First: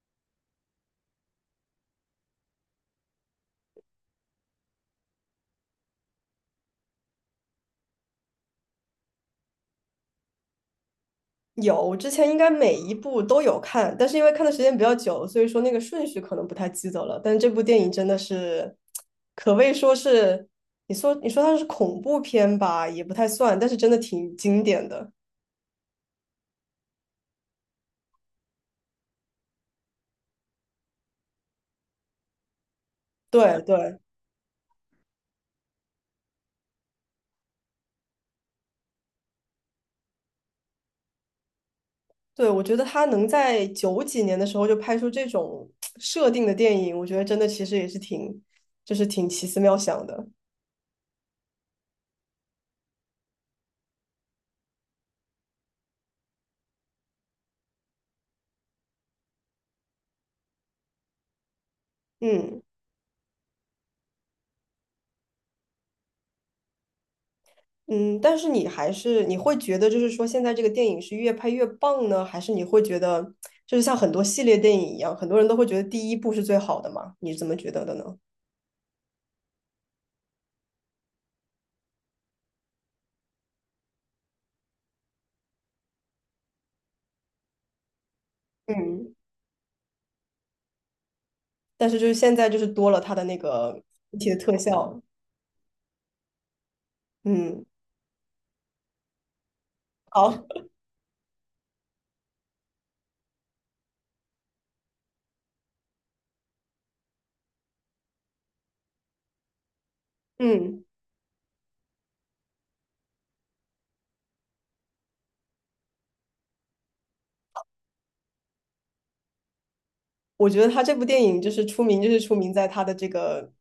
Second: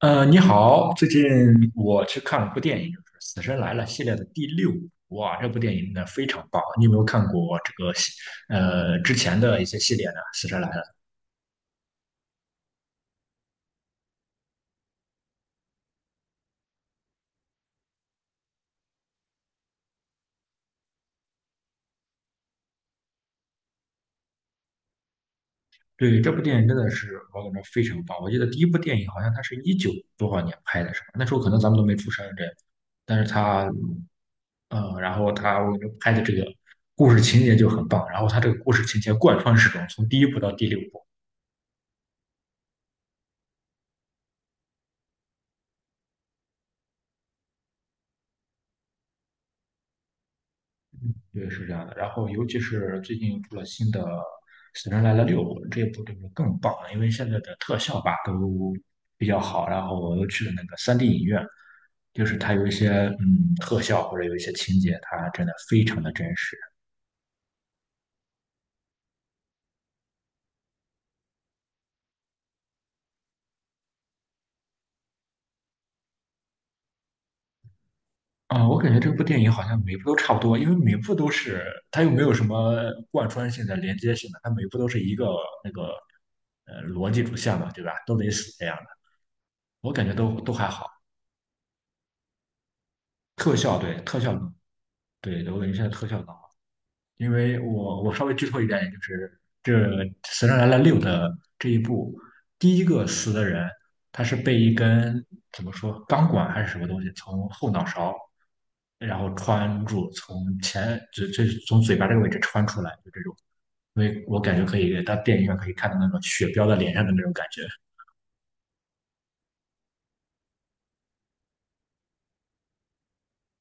你好，最近我去看了部电影，就是《死神来了》系列的第六部。哇，这部电影呢非常棒！你有没有看过这个之前的一些系列呢？《死神来了》有，我之前应该每一部都有看，但是因为看的时间比较久，所以说那个顺序可能不太记得了。但这部电影真的是，可谓说是，你说它是恐怖片吧，也不太算，但是真的挺经典的。对这部电影真的是我感觉非常棒。我记得第一部电影好像它是一九多少年拍的，是吧？那时候可能咱们都没出生这样，但是对对然后他我觉得拍的这个故事情节就很棒，然后他这个故事情节贯穿始终，从第一部到第六部。对，我觉得他能在九几年的时候就拍出这种设定的电影，我觉得真的其实也是挺，就是挺奇思妙想的。对，是这样的。然后，尤其是最近出了新的《死神来了六》，这部就是更棒了，因为现在的特效吧都比较好。然后我又去了那个 3D 影院，就是它嗯。有一些特效或者有一些情节，它真的非常的真实。嗯，但是你还是你会觉得，就是说现在这个电影是越拍越棒呢，还是你会觉得，就是像很多系列电影一样，很多人都会觉得第一部是最好的嘛？你是怎么觉得的呢？我感觉这部电影好像每部都差不多，因为每部都是它又没有什么贯穿性的、连接性的，它每部都是一个那个逻辑主线嘛，对吧？都得死这样的，嗯，我感觉都还好。但是就是现在就是多了它的那特效个对一特体效的特效，对，我感觉现在特效更好，因为嗯，我稍微剧透一点，就是这好，《死神来了六》的这一部，第一个死的人，他是被一根怎么说钢管还是什么东西从后脑勺，然后穿住，从嗯，前从嘴巴这个位置穿出来，就这种，因为我感觉可以到电影院可以看到那种血飙在脸上的那种感觉。我觉得他这部电影就是出名，就是出名在他的这个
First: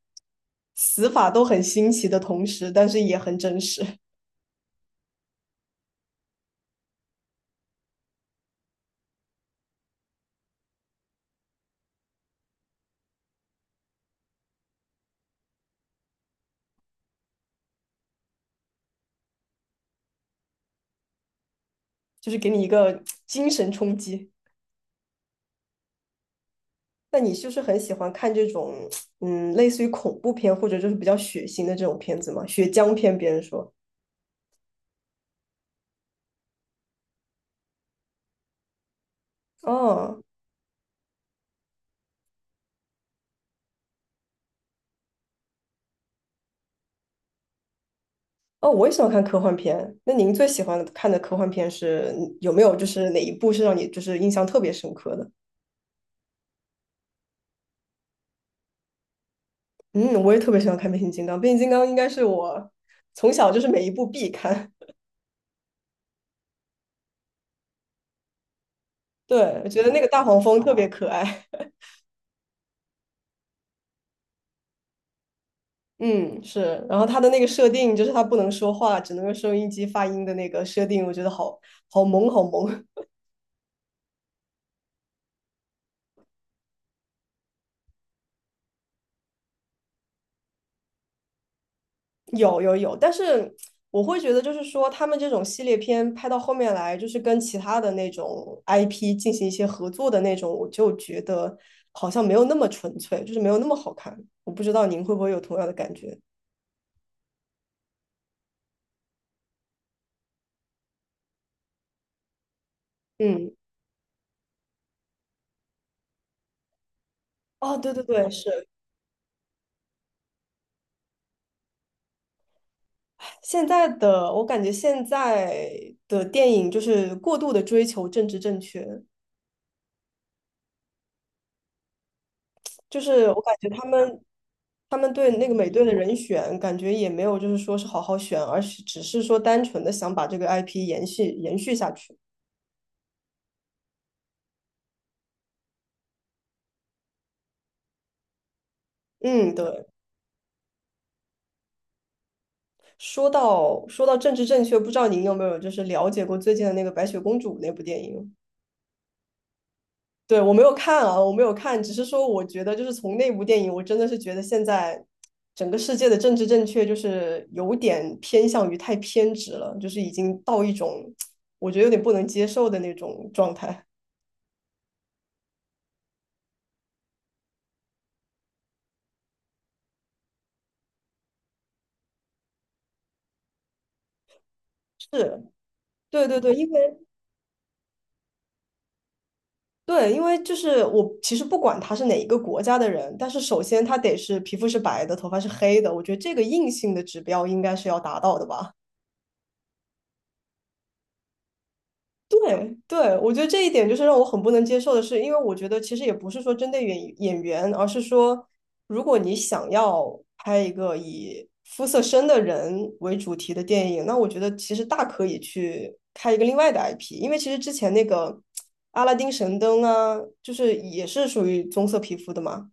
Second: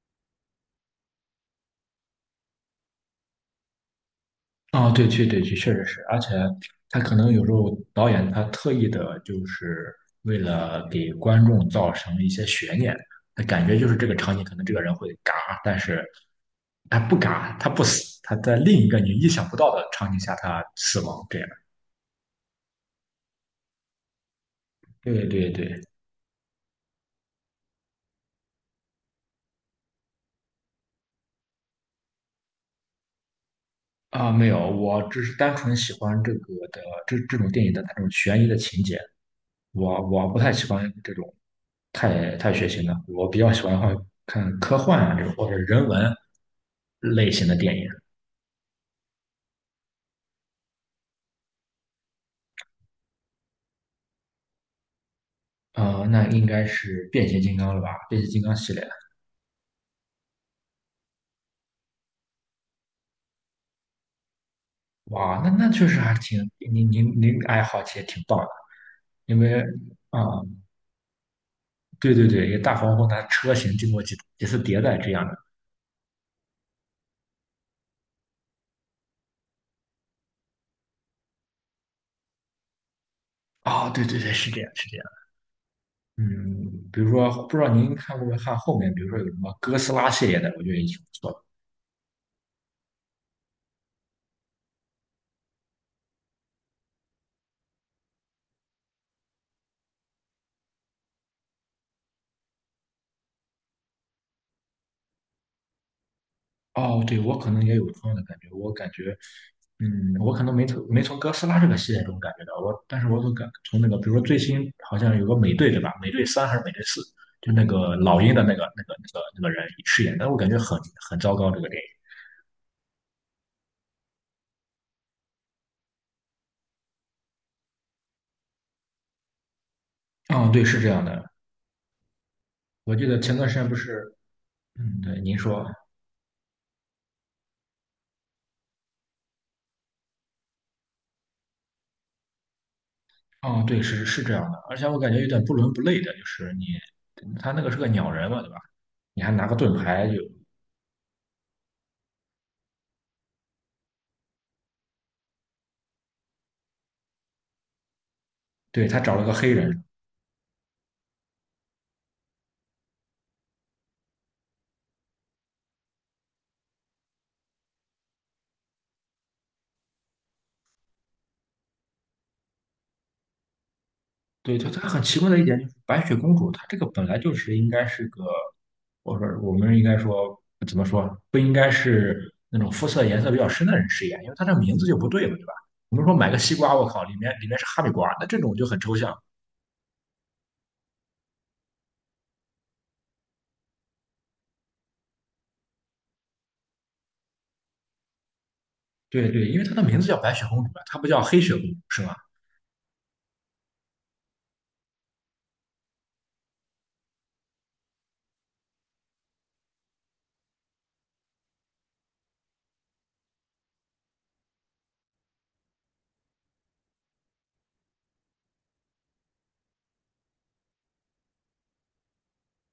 死法都很新奇的同时，但是也很真实，啊，对去，对去，确实是，而且他可能有时候导演他特意的，就是为了给观众造成一些悬念，他感觉就是这个场景可能这个人会嘎，但是他不嘎，他不死，他在另一个你意想不到的场景下他死亡，这样。就是给你一个精神冲击。对对对，那你是不是很喜欢看这种，嗯，类似于恐怖片或者就是比较血腥的这种片子吗？血浆片，别人说。啊，没有，我只是单纯喜欢这个的这这种电影的它这种悬疑的情节，我哦我不太喜欢这种太血腥了。我比较喜欢看科幻啊这种或者人文类型的电影。哦，我也喜欢看科幻片。那您最喜欢看的科幻片是有没有就是哪一部是让你就是印象特别深刻的？啊，那应该是变形金刚了吧？变形金刚系列。嗯，我也特别喜欢看变形金刚，变形金刚应该是我从小就是每一部必看。哇，那确实还挺，您爱好其实挺棒的，因为对，我觉得那个啊、大黄蜂特别可爱。对对对，一个大黄蜂它车型经过几次迭代这样的。嗯，是。然后它的那个设定就是它不能说话，只能用收音机发音的那个设定，我觉得好好萌，好萌。啊，对对对，是这样，是这样。嗯，比如说，不知道您看过没看后面，比如说有什么哥斯拉系列的，我觉得也挺不错的。有有有，但是我会觉得，就是说他们这种系列片拍到后面来，就是跟其他的那种 IP 进行一些合作的那种，我就觉得好像没有那么纯粹，就是没有那么好看。我不知道您会不会有同样的感觉？哦，对，我可能也有同样的感觉，我感觉，嗯，我可能没从哥斯拉这个系列中感觉到，我，但是我都感嗯，从那个，比如说最新好像有个美队对吧？美队三还是美队四？就那哦，对个对老对，鹰的那个是那个那个那个人饰演的，我感觉很很糟糕这个电影。现在的，我感觉现在的电影就是过度的追求政治正确，嗯，对，是这样的，我就记得是前我段时感间觉不他是，们他嗯，们对，对您那个说，美队的人选，感觉也没有就是说是好好选，而是只是说单纯的想把这个 IP 延续延续下去。哦，对，是是这样的，而且我感觉有点不伦不类的，就是你他那个是个鸟人嘛，对吧？你还拿个嗯，盾对。牌，就，说到政治正确，不知道您有没有就是了解过最近的那个《白雪公主》那部电影？对，他找了个黑人。对，我没有看啊，我没有看，只是说我觉得就是从那部电影，我真的是觉得现在整个世界的政治正确就是有点偏向于太偏执了，就是已经到一种我觉得有点不能接受的那种状态。对，它很奇怪的一点就是白雪公主，她这个本来就是应该是个，我说我们应该说怎么说，不应该是那种肤色颜色比较深的人饰演，因为她这名字就不对嘛，是，对吧？我们说对买个对对，西因瓜，我为靠，里面是哈密瓜，那这种就很抽象。对，因为就是我其实不管他是哪一个国家的人，但是首先他得是皮肤是白的，头发是黑的，我觉得这个硬性的指标应该是要达到的吧。对对，因为她的名字叫白雪公主啊，她不叫黑雪公主，是吗？对对，我觉得这一点就是让我很不能接受的是，因为我觉得其实也不是说针对演员，而是说，如果你想要拍一个以肤色深的人为主题的电影，那我觉得其实大可以去开一个另外的 IP，因为其实之前那个阿拉丁神灯啊，就是也是属于棕色皮肤的嘛，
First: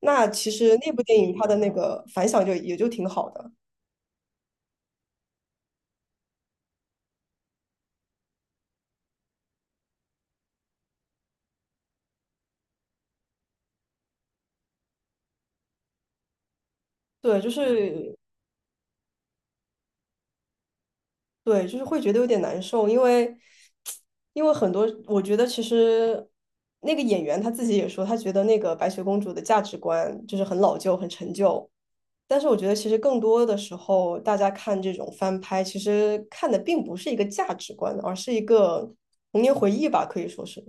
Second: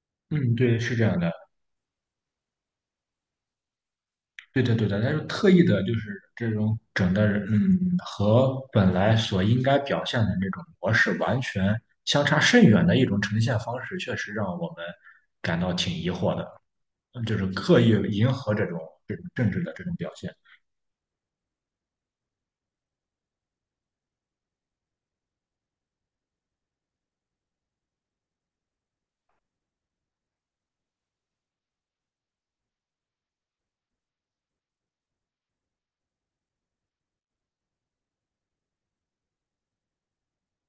那其嗯，实对，那是部这样电的。影它的那个反响就也就挺好的。对的，对的，他是特意的，就是这种整的人，嗯，和本来所应该表现的那种模式完全相差甚远的一种呈现方式，确实让我们感到挺疑惑的，嗯就对，是就刻意是迎合这种政治的这种表现。对，就是会觉得有点难受，因为很多，我觉得其实那个演员他自己也说，他觉得那个白雪公主的价值观就是很老旧、很陈旧。但是我觉得其实更多的时候，大家看这种翻拍，其实看的并不是一个价值观，而是一个童年回忆吧，可以说是。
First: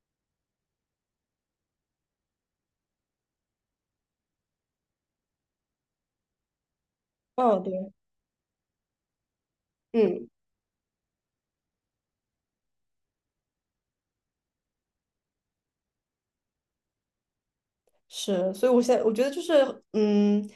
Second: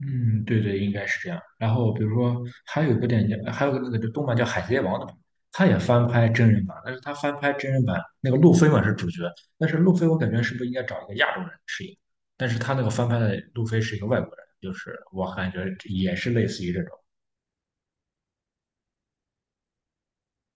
嗯，对对，应该是这样。然后比如说，还有一个电影叫，还有个那个动漫叫《海贼王》的，他也翻拍真人版，但是他翻拍嗯，真人对，版那个路飞嘛是主角，但是路飞我嗯。感觉是不是应该找一个亚洲人饰演？但是他那个翻拍的路飞是一个外国人，就是我感觉也是类似于这种。是，所以我现在我觉得就是，嗯，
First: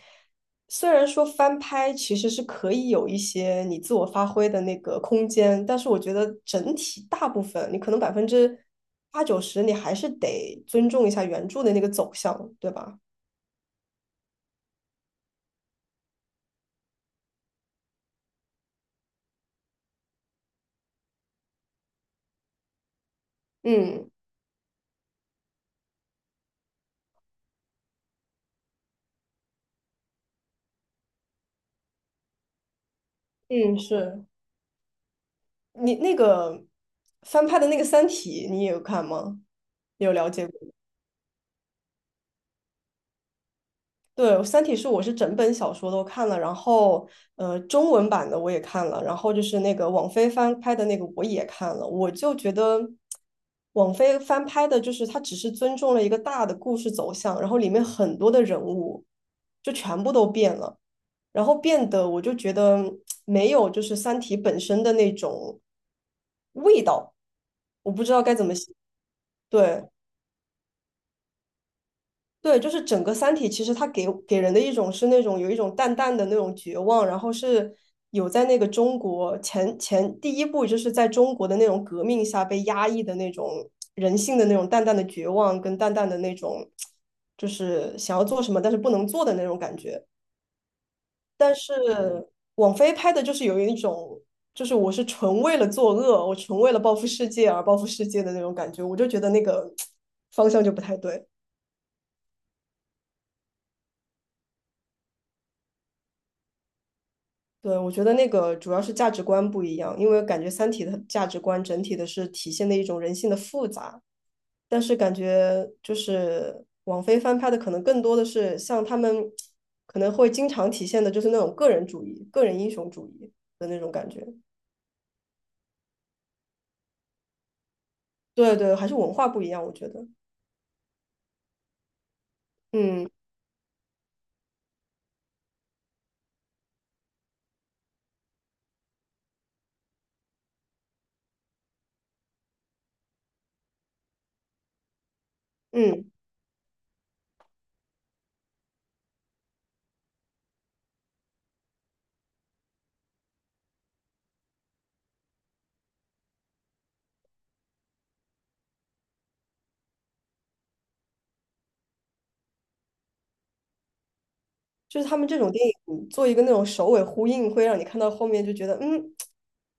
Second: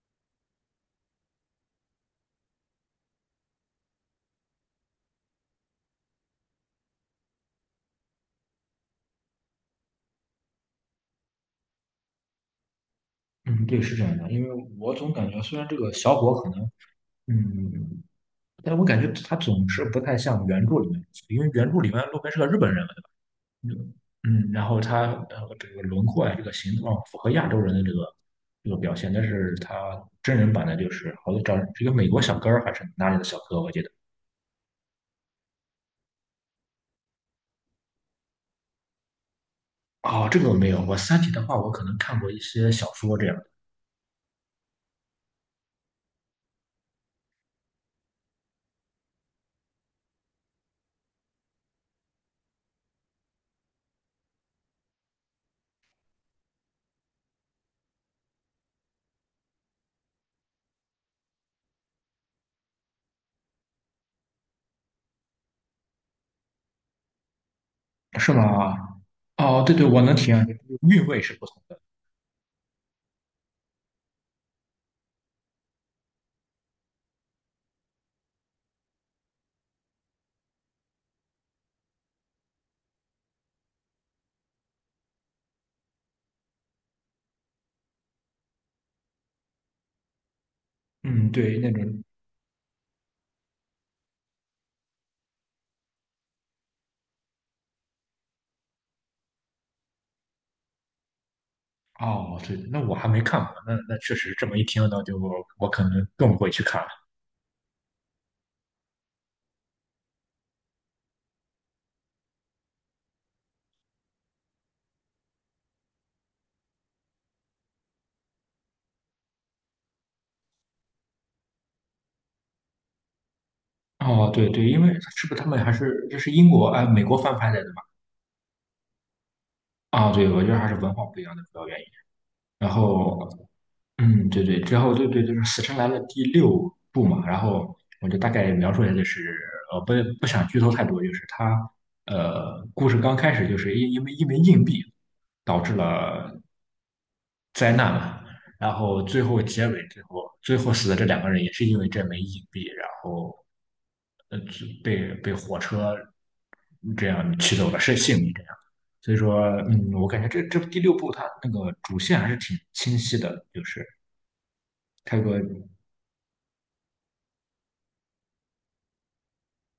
虽然说翻拍其实是可以有一些你自我发挥的那个空间，但是我觉得整体大部分你可能百分之八九十，你还是得尊重一下原著的那个走向，对吧？嗯，对，是这样的，因为我总感觉虽然这个小伙可能，嗯，嗯嗯但我感觉他总是不太像原著里面，因为原著里面路飞是个日本人。嗯，嗯嗯，然后他这个轮廓啊，这个形状符合亚洲人的这个表现，但是他真人版的就是好像找这个美国小哥儿还是哪里的小哥，我嗯，记得。是你那个翻拍的那个《三体》，你也有看吗？你有哦，了这解个我过？没有，我《三体》的话，我可能看过一些小说这样对，《三体》是我是整本小说都看了，然后中文版的我也看了，然后就是那个网飞翻拍的那个我也看了，我就觉得网飞翻拍的，就是它只是尊重了一个大的故事走向，然后里面很多的人物就全部都变了，然后变得我就觉得没有就是《三体》本身的那种味道，我不知的，道是该怎么吗？哦，对对，对，我能体验，韵味是不同的。对，就是整个《三体》，其实它给人的一种是那种有一种淡淡的那种绝望，然后是有在那个中国前第一部就是在中国的那种革命下被压抑的那种人性的那种淡淡的绝望，跟淡淡的那种就是想要做什么但是不能做的那种感觉。嗯，但对，那是种。王菲拍的就是有一种就是我是纯为了作恶，我纯为了报复世界而报复世界的那种感觉，我就觉得那个方向就不太对。哦，对，那我还没看过，那那确实这么一听呢，就我可能更不会去看了。对，我觉得那个主要是价值观不一样，因为感觉《三体》的价值观整体的是体现的一种人性的复杂，但是感觉就是网飞翻拍的可能更多的是像他们可能会经常体现的就是那种个人主义、个人英雄主义的那种感觉。哦，对对，因为是不是他们还是这是英国哎美国翻拍的对对，还是文化不一样，我觉得。啊，对，我觉得还是文化不一样的主要原因。然嗯后，嗯，对对，之后对对，就是《死神来了》第六部嘛。然后我就大概描述一下，就是呃，不不想剧透太多，就是他故事刚开始就是因为一枚硬币导致嗯，了灾难嘛。然后最后结尾最后死的这两个人也是因为这枚硬币，然后就被火车这样取走了是性命这样。所以说，嗯，我感觉这第六部它那个主线还是挺清晰的，就是就是它他有们这个种电影做一个那种首尾呼应，会让你看到后面就觉得嗯，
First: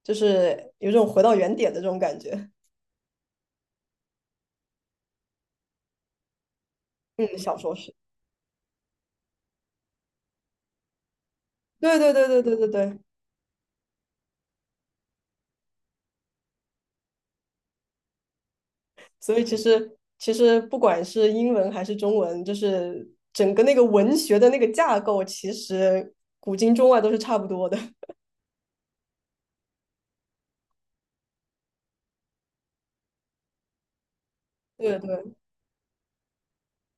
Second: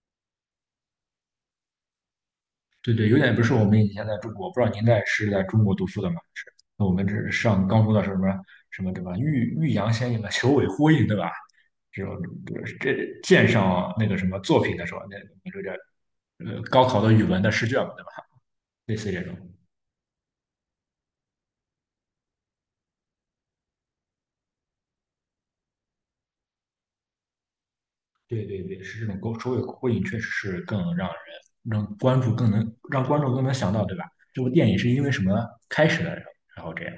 就是有种回到原点的这种感觉。对对，有点不是我们以前在中国，不知道您在是在中国读书的吗？是，那我们这是嗯，小上说高中是。的什么什么对吧？欲扬先抑嘛，求尾呼应对吧？对这对种对对对对这对。鉴赏那个什么作品的时候，那这个高考的语文的试卷嘛，对吧？类似这种，所以其实不管是英文还是中文，就是整个那个文学的那个架构，其实古今中外都是差不多的。对对对，是这种勾首尾呼应，确实是更让关注更能让观众更能想到，对吧？这部电影是对因为什对，么开始的，然后这样。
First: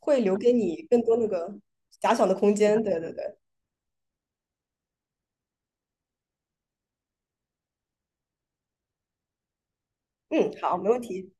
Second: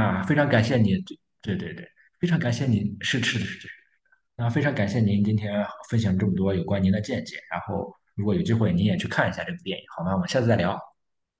会非留常给感谢你你，更多那个对对对，遐想非的常感空谢间。你，对对是对，是是那非常感谢您今天分享这么多有关您的见解，然后如果有机会您也去看一下这部电影，好吗？我们下次嗯，再好，聊。没问题。